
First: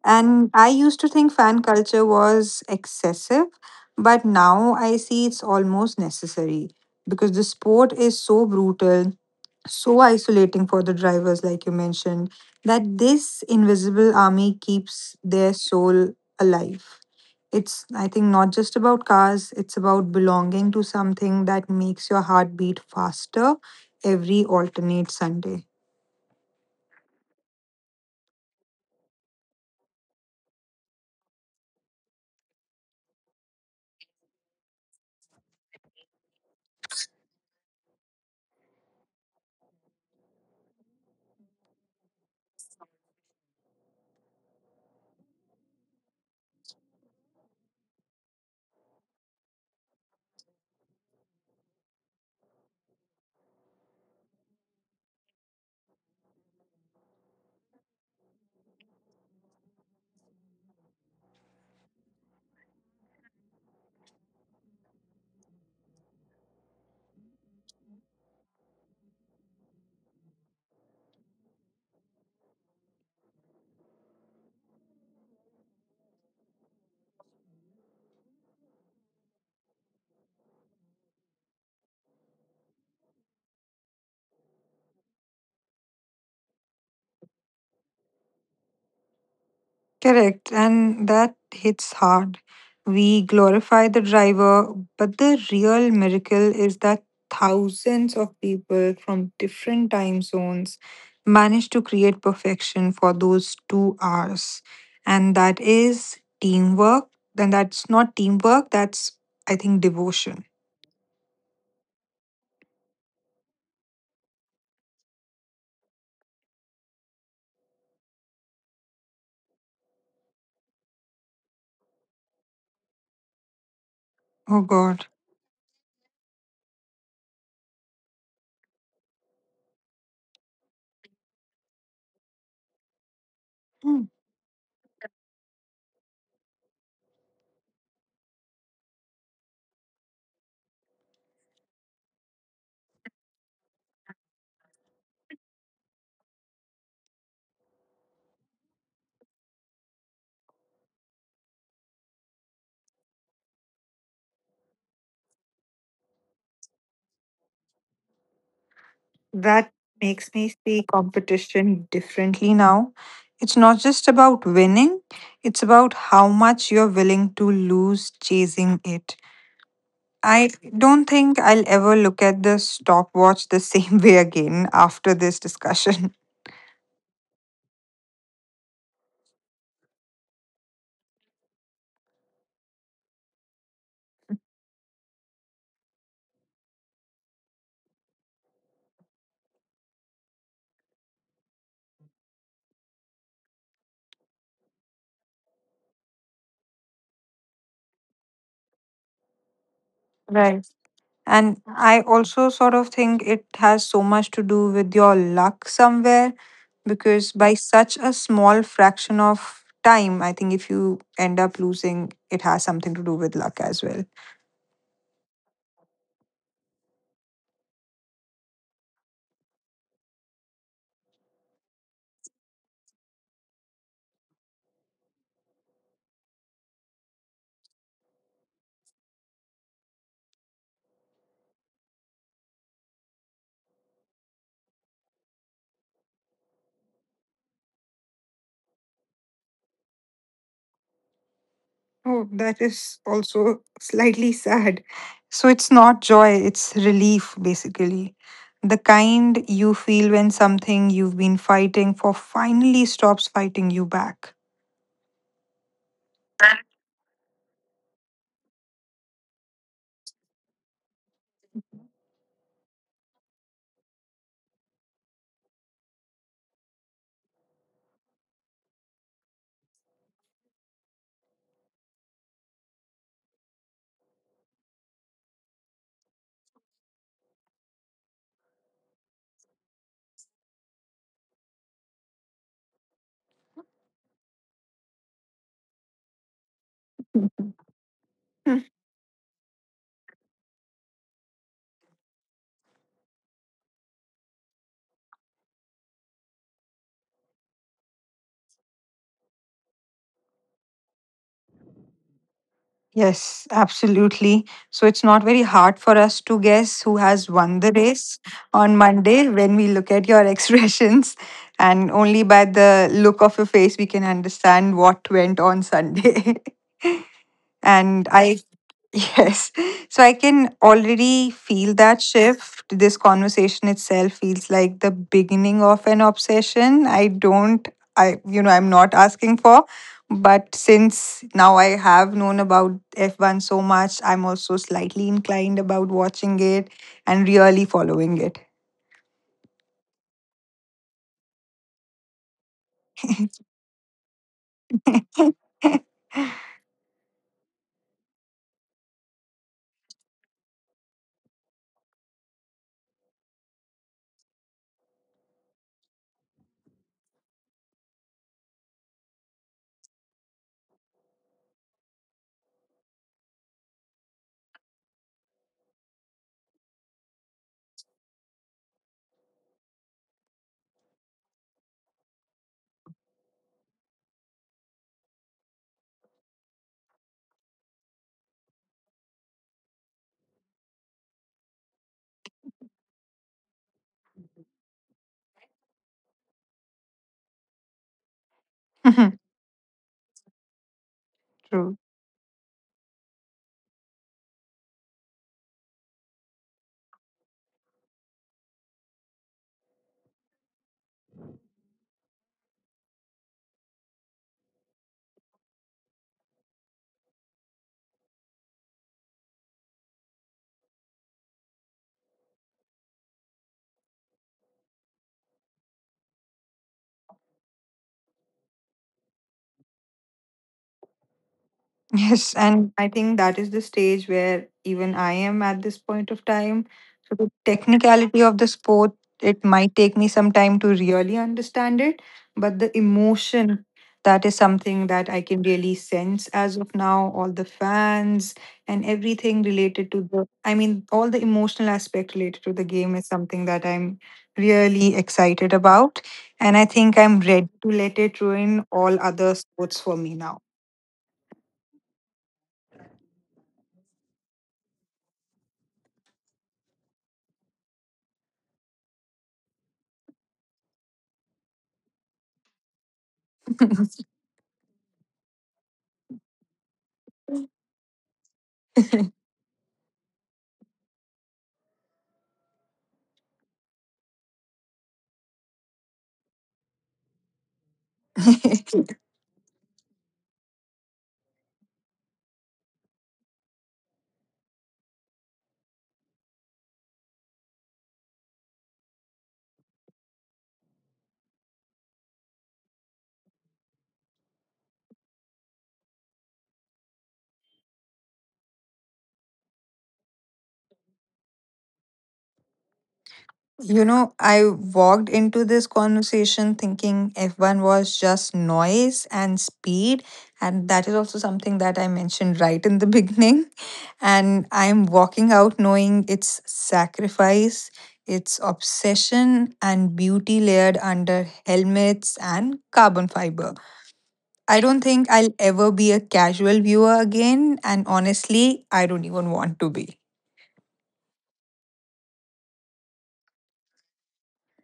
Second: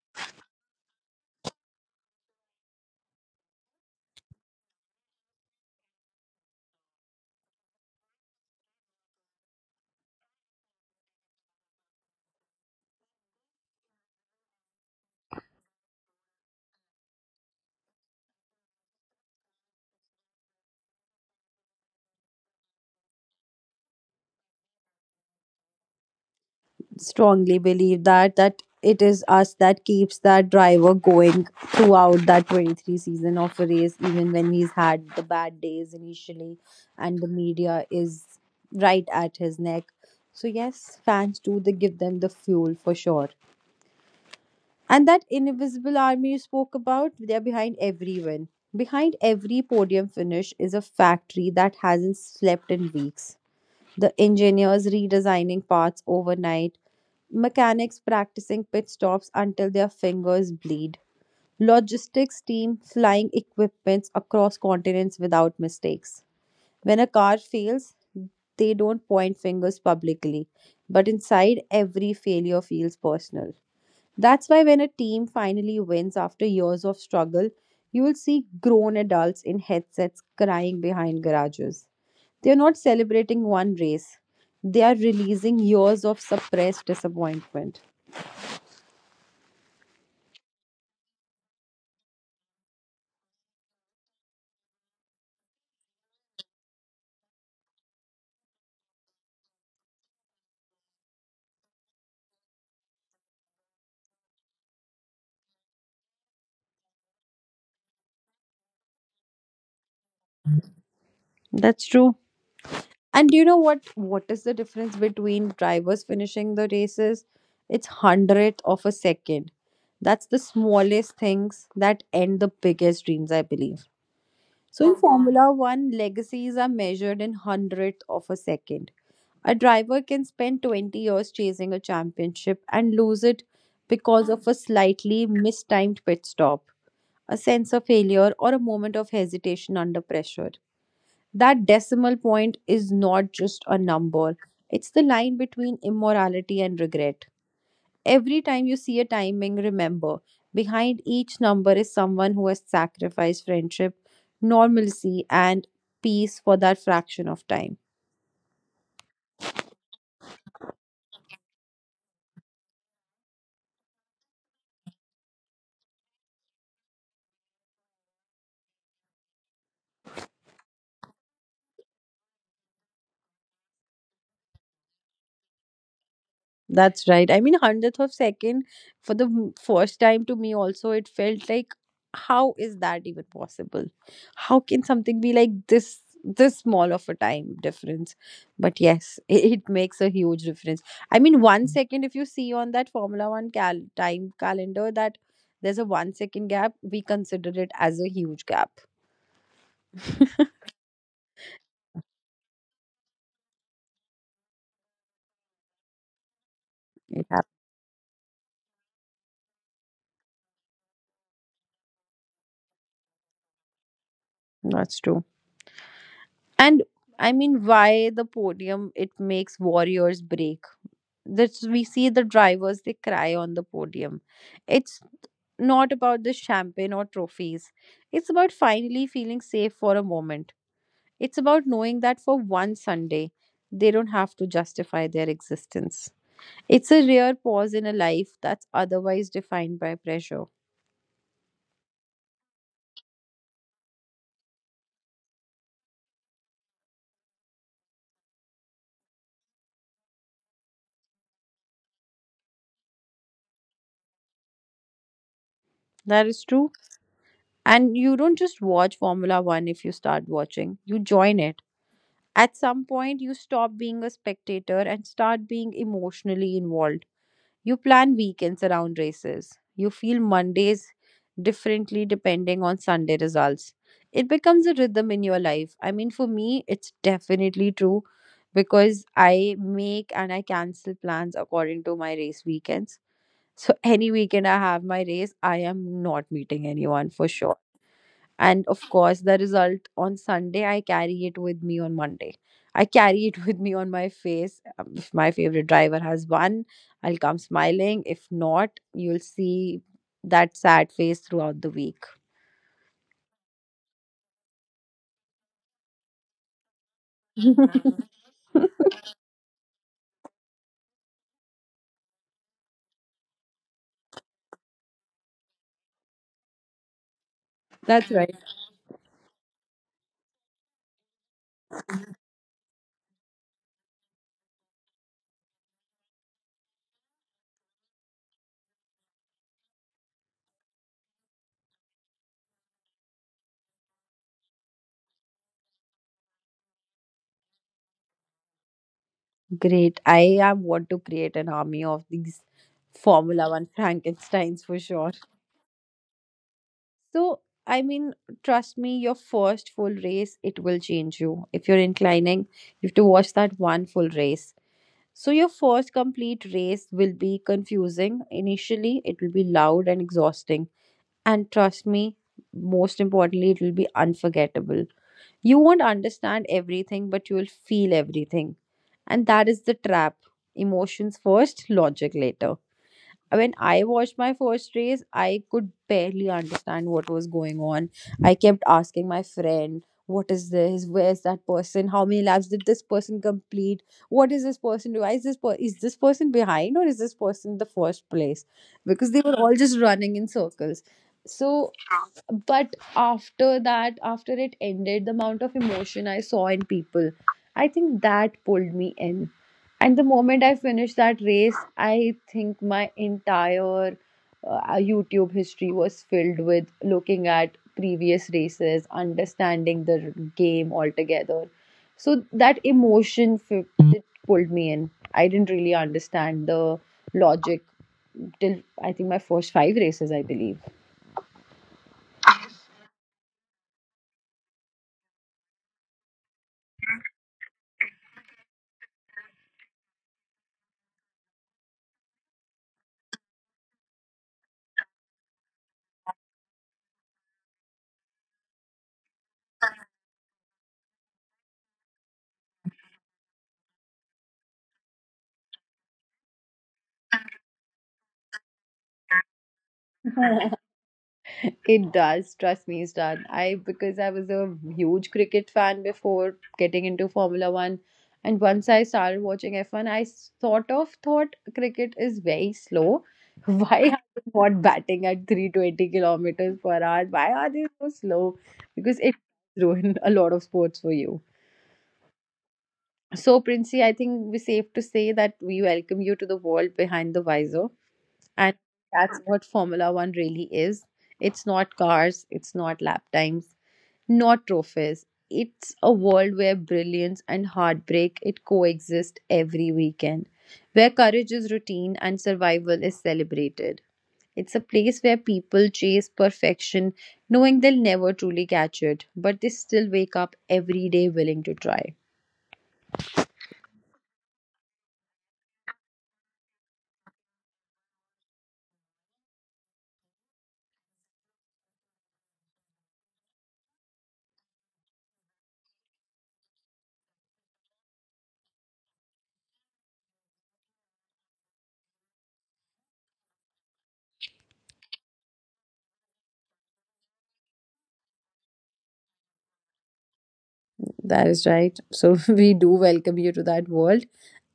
Speaker 2: And I used to think fan culture was excessive, but now I see it's almost necessary because the sport is so brutal, so isolating for the drivers, like you mentioned, that this invisible army keeps their soul alive. It's, I think, not just about cars, it's about belonging to something that makes your heart beat faster every alternate Sunday.
Speaker 1: Strongly believe that it is us that keeps that driver going throughout that 23 season of a race, even when he's had the bad days initially and the media is right at his neck. So yes, fans do, they give them the fuel for sure. And that invisible army you spoke about, they're behind every win. Behind every podium finish is a factory that hasn't slept in weeks. The engineers redesigning parts overnight, mechanics practicing pit stops until their fingers bleed, logistics team flying equipments across continents without mistakes. When a car fails, they don't point fingers publicly, but inside every failure feels personal. That's why when a team finally wins after years of struggle, you will see grown adults in headsets crying behind garages. They are not celebrating one race, they are releasing years of suppressed disappointment.
Speaker 2: Correct, and that hits hard. We glorify the driver, but the real miracle is that thousands of people from different time zones manage to create perfection for those 2 hours. And that is teamwork. Then That's not teamwork, that's, I think, devotion.
Speaker 1: That's true. And do you know what? What is the difference between drivers finishing the races? It's hundredth of a second. That's the smallest things that end the biggest dreams, I believe.
Speaker 2: Oh,
Speaker 1: So in
Speaker 2: God.
Speaker 1: Formula One, legacies are measured in hundredth of a second. A driver can spend 20 years chasing a championship and lose it because of a slightly mistimed pit stop, a sense of failure, or a moment of hesitation under pressure. That decimal point is not just a number, it's the line between immorality and regret. Every time you see a timing, remember behind each number is someone who has sacrificed friendship, normalcy, and peace for that fraction of time.
Speaker 2: That makes me see competition differently now. It's not just about winning, it's about how much you're willing to lose chasing it. I don't think I'll ever look at the stopwatch the same way again after this discussion.
Speaker 1: That's right. I mean, hundredth of second for the first time to me also it felt like how is that even possible? How can something be like this small of a time difference? But yes, it makes a huge difference. I mean, 1 second if you see on that Formula One time calendar that there's a 1 second gap, we consider it as a huge gap.
Speaker 2: Right. And I also sort of think it has so much to do with your luck somewhere because by
Speaker 1: Yeah,
Speaker 2: such a small fraction of time, I think if you end up losing, it has something to do with luck as well.
Speaker 1: that's true. And I mean, why the podium? It makes warriors break. That we see the drivers, they cry on the podium. It's not about the champagne or trophies. It's about finally feeling safe for a moment. It's about knowing that for one Sunday they don't have to justify their existence. It's a rare pause in a life that's otherwise defined by pressure.
Speaker 2: Oh, that is also slightly sad. So it's not joy, it's relief, basically. The kind you feel when something you've been fighting for finally stops fighting you back.
Speaker 1: That is true. And you don't just watch Formula 1. If you start watching, you join it. At some point you stop being a spectator and start being emotionally involved. You plan weekends around races. You feel Mondays differently depending on Sunday results. It becomes a rhythm in your life. I mean, for me, it's definitely true because I make and I cancel plans according to my race weekends. So, any weekend I have my race, I am not meeting anyone for sure.
Speaker 2: Hmm.
Speaker 1: And of course, the result on Sunday, I carry it with me on Monday. I carry it with me on my face. If my favorite driver has won, I'll come smiling. If not, you'll see that sad face throughout the week.
Speaker 2: Yes, absolutely. So it's not very hard for us to guess who has won the race on Monday when we look at your expressions. And only by the look of your face, we can understand what went on Sunday. And
Speaker 1: That's right.
Speaker 2: I Yes. So I can already feel that shift. This conversation itself feels like the beginning of an obsession. I, you know, I'm not asking for. But since now I have known about F1 so much, I'm also slightly inclined about watching it and really following it.
Speaker 1: Great. I am want to create an army of these Formula One Frankensteins for sure. So, I mean, trust me, your first full race, it will change you. If you're inclining, you have to watch that one full race. So, your first complete race will be confusing. Initially, it will be loud and exhausting. And trust me, most importantly, it will be unforgettable. You won't understand everything, but you will feel everything. And that is the trap, emotions first, logic later. When I watched my first race, I could barely understand what was going on. I kept asking my friend, what is this? Where's that person? How many laps did this person complete? What is this person do? Why is this is this person behind or is this person in the first place? Because they were all just running in circles.
Speaker 2: True.
Speaker 1: So but after that, after it ended, the amount of emotion I saw in people, I think that pulled me in. And the moment I finished that race, I think my entire YouTube history was filled with looking at previous races, understanding the game altogether. So that emotion it pulled me in. I didn't really understand the logic till I think my first five races, I believe.
Speaker 2: Yes, and I think that is the stage where even I am at this point of time. So the technicality of the sport, it might take me some time to really understand it, but the emotion, that is something that I can really sense as of now. All the fans and everything related to the, I mean, all the emotional aspect related to the game is something that I'm really excited about. And I think I'm ready to let it ruin all other sports for me now.
Speaker 1: It does, trust me, it's done. I because I was a huge cricket fan before getting into Formula One, and once I started watching F1, I sort of thought cricket is very slow. Why are they not batting at 320 kilometers per hour? Why are they so slow? Because it ruined a lot of sports for you. So, Princey, I think we're safe to say that we welcome you to the world behind the visor. And that's what Formula One really is. It's not cars, it's not lap times, not trophies. It's a world where brilliance and heartbreak it coexist every weekend, where courage is routine and survival is celebrated. It's a place where people chase perfection, knowing they'll never truly catch it, but they still wake up every day willing to try.
Speaker 2: You know, I walked into this conversation thinking F1 was just noise and speed. And that is also something that I mentioned right in the beginning. And I'm walking out knowing it's sacrifice, it's obsession, and beauty layered under helmets and carbon fiber. I don't think I'll ever be a casual viewer again. And honestly, I don't even want to be.
Speaker 1: That is right. So we do welcome you to that world.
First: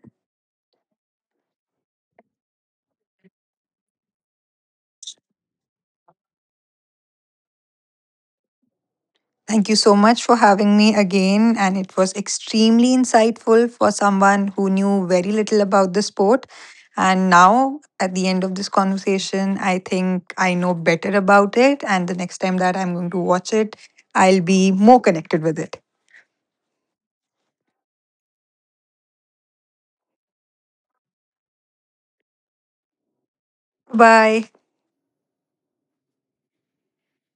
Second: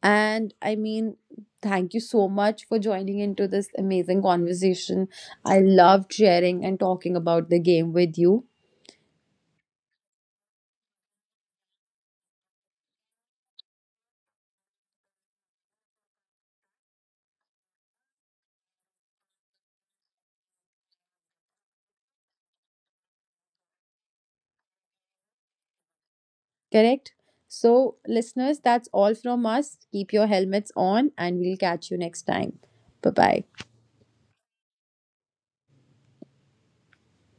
Speaker 1: And I mean, thank you so much for joining into this amazing conversation. I loved sharing and talking about the game with you.
Speaker 2: Thank you so much for having me again. And it was extremely insightful for someone who knew very little about the sport. And now, at the end of this conversation, I think I know better about it. And the next time that I'm going to watch it, I'll be more connected with it.
Speaker 1: Correct? So, listeners, that's all from us. Keep your helmets on, and we'll catch you next time. Bye bye.
Speaker 2: Bye.